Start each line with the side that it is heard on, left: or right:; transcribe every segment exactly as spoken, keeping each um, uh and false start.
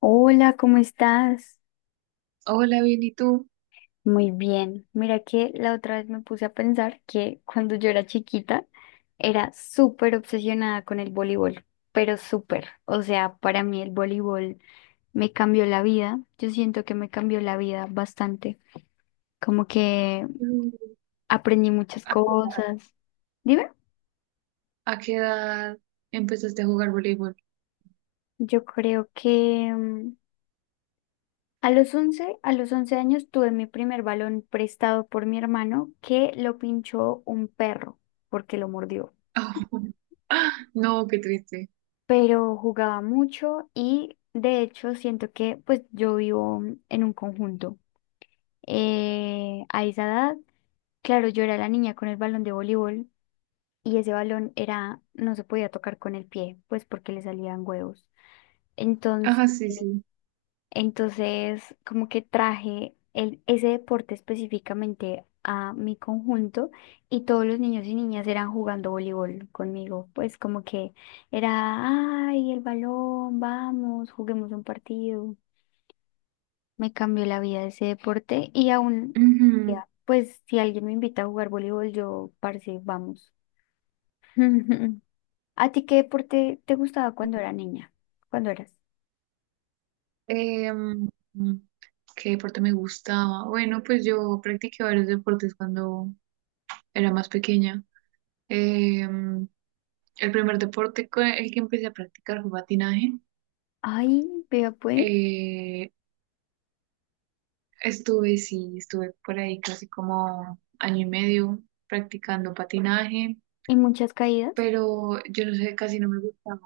left: Hola, ¿cómo estás?
right: Hola, bien, ¿y tú?
left: Muy bien. Mira que la otra vez me puse a pensar que cuando yo era chiquita era súper obsesionada con el voleibol, pero súper. O sea, para mí el voleibol me cambió la vida. Yo siento que me cambió la vida bastante. Como que
right: Mm,
left: aprendí muchas
right: ¿A qué edad,
left: cosas. Dime,
right: a qué edad empezaste a jugar voleibol?
left: yo creo que mm, a los once, a los once años tuve mi primer balón prestado por mi hermano que lo pinchó un perro porque lo mordió.
right: No, qué triste.
left: Pero jugaba mucho y de hecho siento que pues yo vivo en un conjunto. Eh, a esa edad, claro, yo era la niña con el balón de voleibol y ese balón era, no se podía tocar con el pie, pues porque le salían huevos. Entonces.
right: Ajá, sí, sí.
left: Entonces, como que traje el, ese deporte específicamente a mi conjunto y todos los niños y niñas eran jugando voleibol conmigo. Pues como que era, ay, el balón, vamos, juguemos un partido. Me cambió la vida ese deporte y aún,
right: Ujú.
left: ya, pues si alguien me invita a jugar voleibol, yo, parce, vamos. ¿A ti qué deporte te gustaba cuando era niña? ¿Cuando eras?
right: Em, ¿Qué deporte me gustaba? Bueno, pues yo practiqué varios deportes cuando era más pequeña. Em, el primer deporte con el que empecé a practicar fue patinaje.
left: Ay, vea pues,
right: Eh, Estuve, sí, estuve por ahí casi como año y medio practicando patinaje.
left: y muchas caídas.
right: Pero yo no sé, casi no me gustaba.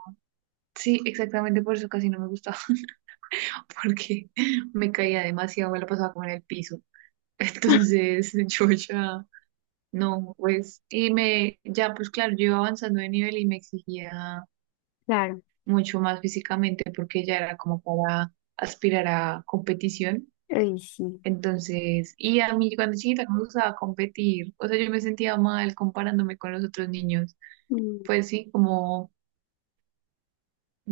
right: Sí, exactamente por eso casi no me gustaba, porque me caía demasiado, me la pasaba como en el piso. Entonces yo ya, no, pues, y me, ya pues claro, yo iba avanzando de nivel y me exigía
left: Claro.
right: mucho más físicamente porque ya era como para aspirar a competición.
left: Ay, sí.
right: Entonces, y a mí cuando chiquita me gustaba competir, o sea, yo me sentía mal comparándome con los otros niños.
left: Mm,
right: Pues sí, como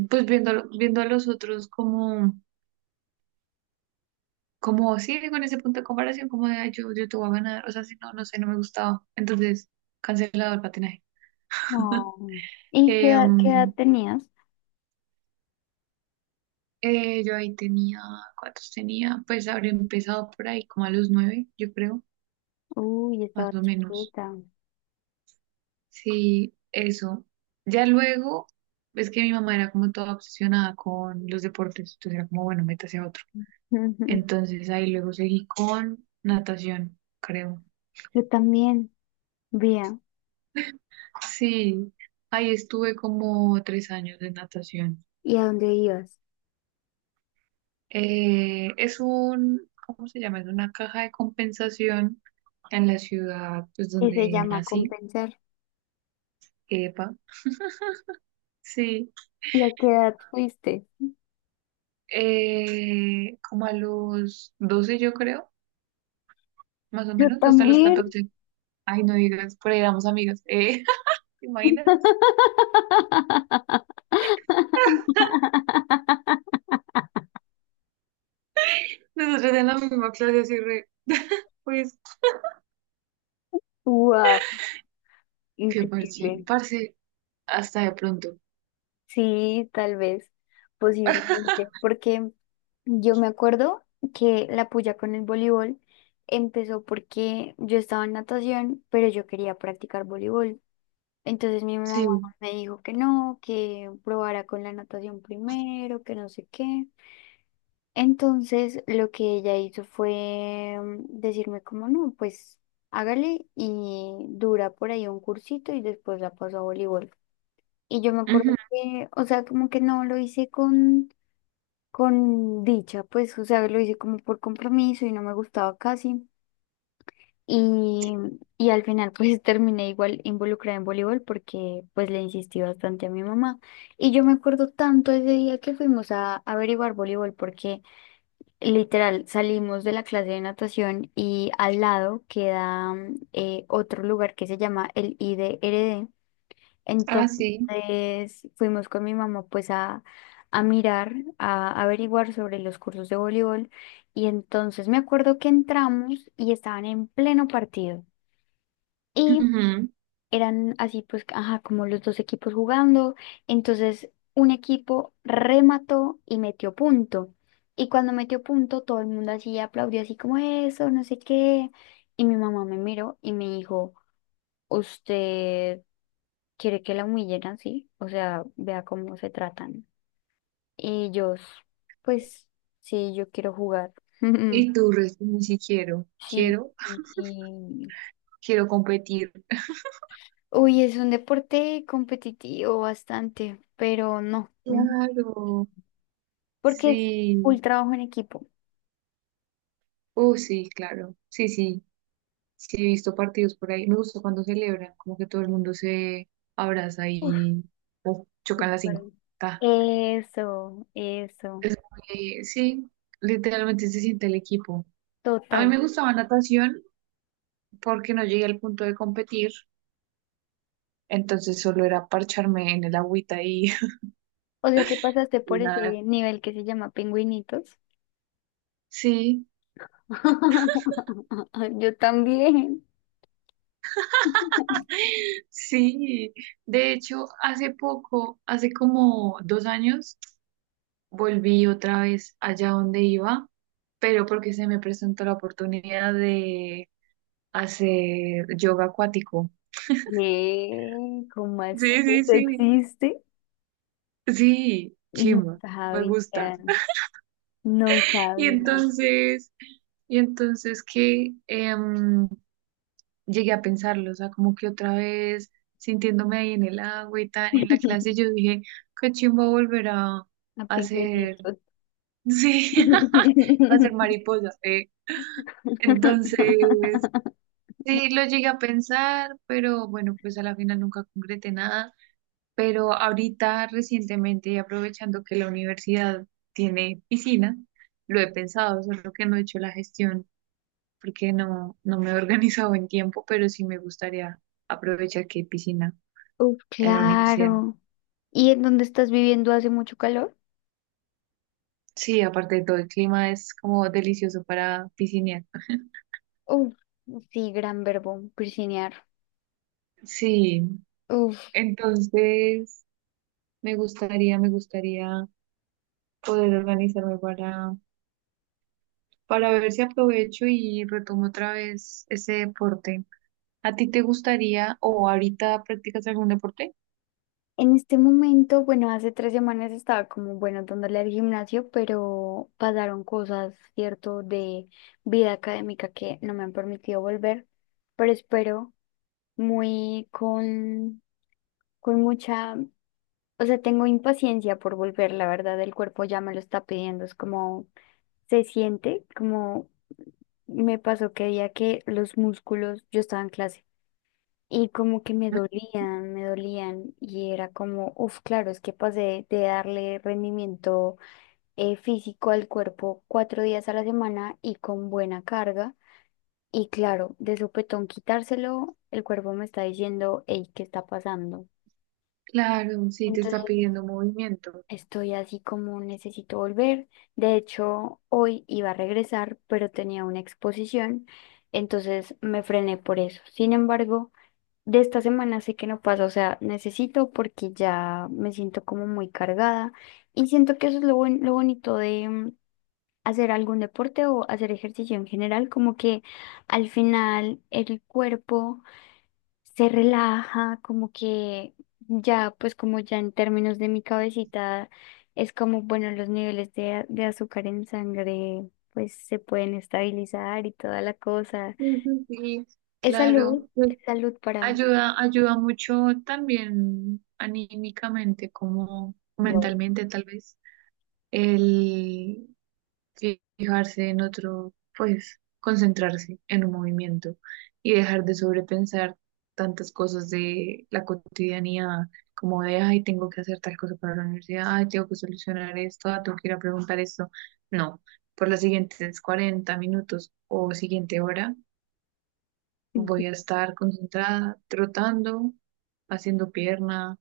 right: pues viendo, viendo a los otros como, como sí, con ese punto de comparación, como de, ay, yo, yo te voy a ganar, o sea, si no, no sé, no me gustaba. Entonces, cancelado el patinaje.
left: oh. ¿Y qué,
right: Eh,
left: edad- qué edad
right: um,
left: tenías?
right: eh, yo ahí tenía, ¿cuántos tenía? Pues habría empezado por ahí, como a los nueve, yo creo,
left: Uy, yo
right: más
left: estaba
right: o menos.
left: chiquita.
right: Sí, eso. Ya luego, es que mi mamá era como toda obsesionada con los deportes, entonces era como, bueno, métase a otro.
left: Ujú.
right: Entonces ahí luego seguí con natación, creo.
left: Yo también, vea.
right: Sí, ahí estuve como tres años de natación.
left: ¿Y a dónde ibas?
right: Eh, es un, ¿cómo se llama? Es una caja de compensación en la ciudad, pues
left: Que se
right: donde
left: llama
right: nací.
left: compensar.
right: Epa. Sí,
left: ¿Y a qué edad fuiste?
right: eh, como a los doce yo creo, más o
left: Yo
right: menos, hasta los
left: también.
right: catorce. Ay, no digas, por ahí éramos amigas. Eh, ¿te imaginas? Nosotros en la misma clase así re, pues,
left: Wow,
right: qué parche,
left: increíble.
right: parce, hasta de pronto.
left: Sí, tal vez, posiblemente, porque yo me acuerdo que la puya con el voleibol empezó porque yo estaba en natación, pero yo quería practicar voleibol. Entonces mi mamá
right: Sí.
left: me dijo que no, que probara con la natación primero, que no sé qué. Entonces lo que ella hizo fue mm, decirme como no, pues hágale y dura por ahí un cursito y después la paso a voleibol. Y yo me
right: Ujú.
left: acuerdo que, o sea, como que no lo hice con con dicha, pues, o sea, lo hice como por compromiso y no me gustaba casi. Y, y al final, pues, terminé igual involucrada en voleibol porque, pues, le insistí bastante a mi mamá. Y yo me acuerdo tanto ese día que fuimos a averiguar voleibol porque, literal, salimos de la clase de natación y al lado queda mm, eh, otro lugar que se llama el I D R D.
right: Ah, sí.
left: Entonces fuimos con mi mamá pues a, a mirar, a averiguar sobre los cursos de voleibol y entonces me acuerdo que entramos y estaban en pleno partido y
right: Ujú.
left: eran así pues, ajá, como los dos equipos jugando. Entonces un equipo remató y metió punto. Y cuando metió punto todo el mundo así aplaudió así como eso, no sé qué. Y mi mamá me miró y me dijo, ¿usted quiere que la humillen así? O sea, vea cómo se tratan. Y ellos, pues, sí, yo quiero jugar.
right: Y tú, Res, ni si quiero,
left: Sí,
right: quiero,
left: y, y-
right: quiero, competir.
left: uy, es un deporte competitivo bastante, pero no, mm,
right: Claro,
left: porque es
right: sí,
left: un trabajo en equipo.
right: oh sí, claro, sí, sí, sí, he visto partidos por ahí. Me gusta cuando celebran, como que todo el mundo se abraza
left: Uf,
right: y oh, chocan las
left: súper.
right: cinco. Ta.
left: Eso, eso,
right: Es muy- sí, literalmente se siente el equipo. A mí
left: total.
right: me gustaba natación porque no llegué al punto de competir, entonces solo era parcharme en el agüita y,
left: O sea que pasaste
right: y
left: por
right: nada.
left: ese nivel que se llama pingüinitos.
right: Sí.
left: Yo también.
right: Sí, de hecho, hace poco, hace como dos años, volví otra vez allá donde iba, pero porque se me presentó la oportunidad de hacer yoga acuático.
left: ¿Qué? ¿Cómo así?
right: Sí, sí,
left: ¿Eso
right: sí.
left: existe?
right: Sí,
left: No
right: chimba, me gusta.
left: sabía, no
right: Y
left: sabía.
right: entonces, y entonces que em, llegué a pensarlo, o sea, como que otra vez sintiéndome ahí en el agua y tal, y en la clase, yo dije, qué chimba volver a
left: A
right: hacer.
left: pingüinitos.
right: Sí, hacer mariposa. eh. Entonces, sí, lo llegué a pensar, pero bueno, pues a la final nunca concreté nada. Pero ahorita, recientemente, y aprovechando que la universidad tiene piscina, lo he pensado, solo que no he hecho la gestión porque no, no me he organizado en tiempo, pero sí me gustaría aprovechar que hay piscina
left: Uf,
right: en la universidad.
left: claro. ¿Y en dónde estás viviendo hace mucho calor?
right: Sí, aparte de todo, el clima es como delicioso para piscinear.
left: Uf, sí, gran verbo, piscinear.
right: Sí,
left: Uf,
right: entonces... Me gustaría, me gustaría poder organizarme para, para ver si aprovecho y retomo otra vez ese deporte. ¿A ti te gustaría o ahorita practicas algún deporte?
left: en este momento, bueno, hace tres semanas estaba como, bueno, dándole al gimnasio, pero pasaron cosas, ¿cierto?, de vida académica que no me han permitido volver, pero espero muy con, con mucha, o sea, tengo impaciencia por volver, la verdad, el cuerpo ya me lo está pidiendo, es como, se siente, como me pasó que día que los músculos, yo estaba en clase y como que me
right: ¿Mm?
left: dolían, me dolían y era como, uff, claro, es que pasé de darle rendimiento eh, físico al cuerpo cuatro días a la semana y con buena carga. Y claro, de sopetón quitárselo, el cuerpo me está diciendo, hey, ¿qué está pasando?
right: Claro, sí, te está
left: Entonces
right: pidiendo movimiento.
left: estoy así como necesito volver. De hecho, hoy iba a regresar, pero tenía una exposición, entonces me frené por eso. Sin embargo... de esta semana sé que no pasa, o sea, necesito porque ya me siento como muy cargada y siento que eso es lo, buen- lo bonito de mm, hacer algún deporte o hacer ejercicio en general, como que al final el cuerpo se relaja, como que ya, pues como ya en términos de mi cabecita, es como, bueno, los niveles de, a- de azúcar en sangre pues se pueden estabilizar y toda la cosa.
right: Ujú, sí,
left: Es salud,
right: claro. Pues,
left: es salud para...
right: ayuda, ayuda mucho también anímicamente como
left: Wow.
right: mentalmente tal vez. Fijarse en otro, pues concentrarse en un movimiento y dejar de sobrepensar tantas cosas de la cotidianidad, como de, ay, tengo que hacer tal cosa para la universidad, ay, tengo que solucionar esto, ah, tengo que ir a preguntar esto. No, por las siguientes cuarenta minutos o siguiente hora voy a estar concentrada, trotando, haciendo pierna,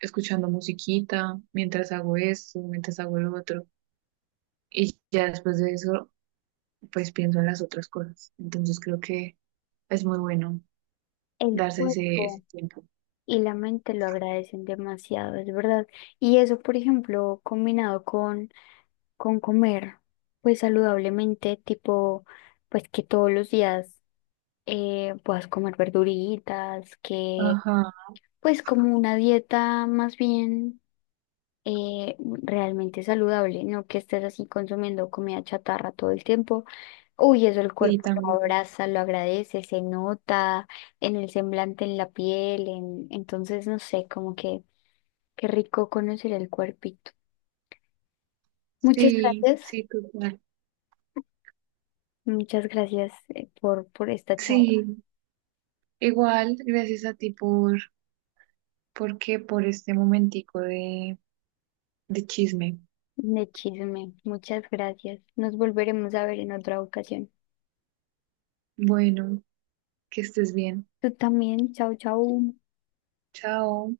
right: escuchando musiquita, mientras hago esto, mientras hago lo otro. Y ya después de eso pues pienso en las otras cosas. Entonces creo que es muy bueno
left: El
right: darse ese, ese
left: cuerpo
right: tiempo.
left: y la mente lo agradecen demasiado, es verdad. Y eso, por ejemplo, combinado con, con comer, pues saludablemente, tipo, pues que todos los días eh, puedas comer verduritas, que
right: Ajá,
left: pues como una dieta más bien eh, realmente saludable, no que estés así consumiendo comida chatarra todo el tiempo. Uy, eso el
right: sí
left: cuerpo lo
right: también.
left: abraza, lo agradece, se nota en el semblante, en la piel, en... entonces no sé, como que qué rico conocer el cuerpito. Muchas
right: Sí,
left: gracias,
right: sí, total.
left: muchas gracias eh, por, por esta charla
right: Sí, igual, gracias a ti por, porque por este momentico de, de chisme.
left: de chisme, muchas gracias. Nos volveremos a ver en otra ocasión.
right: Bueno, que estés bien.
left: Tú también, chao, chao.
right: Chao.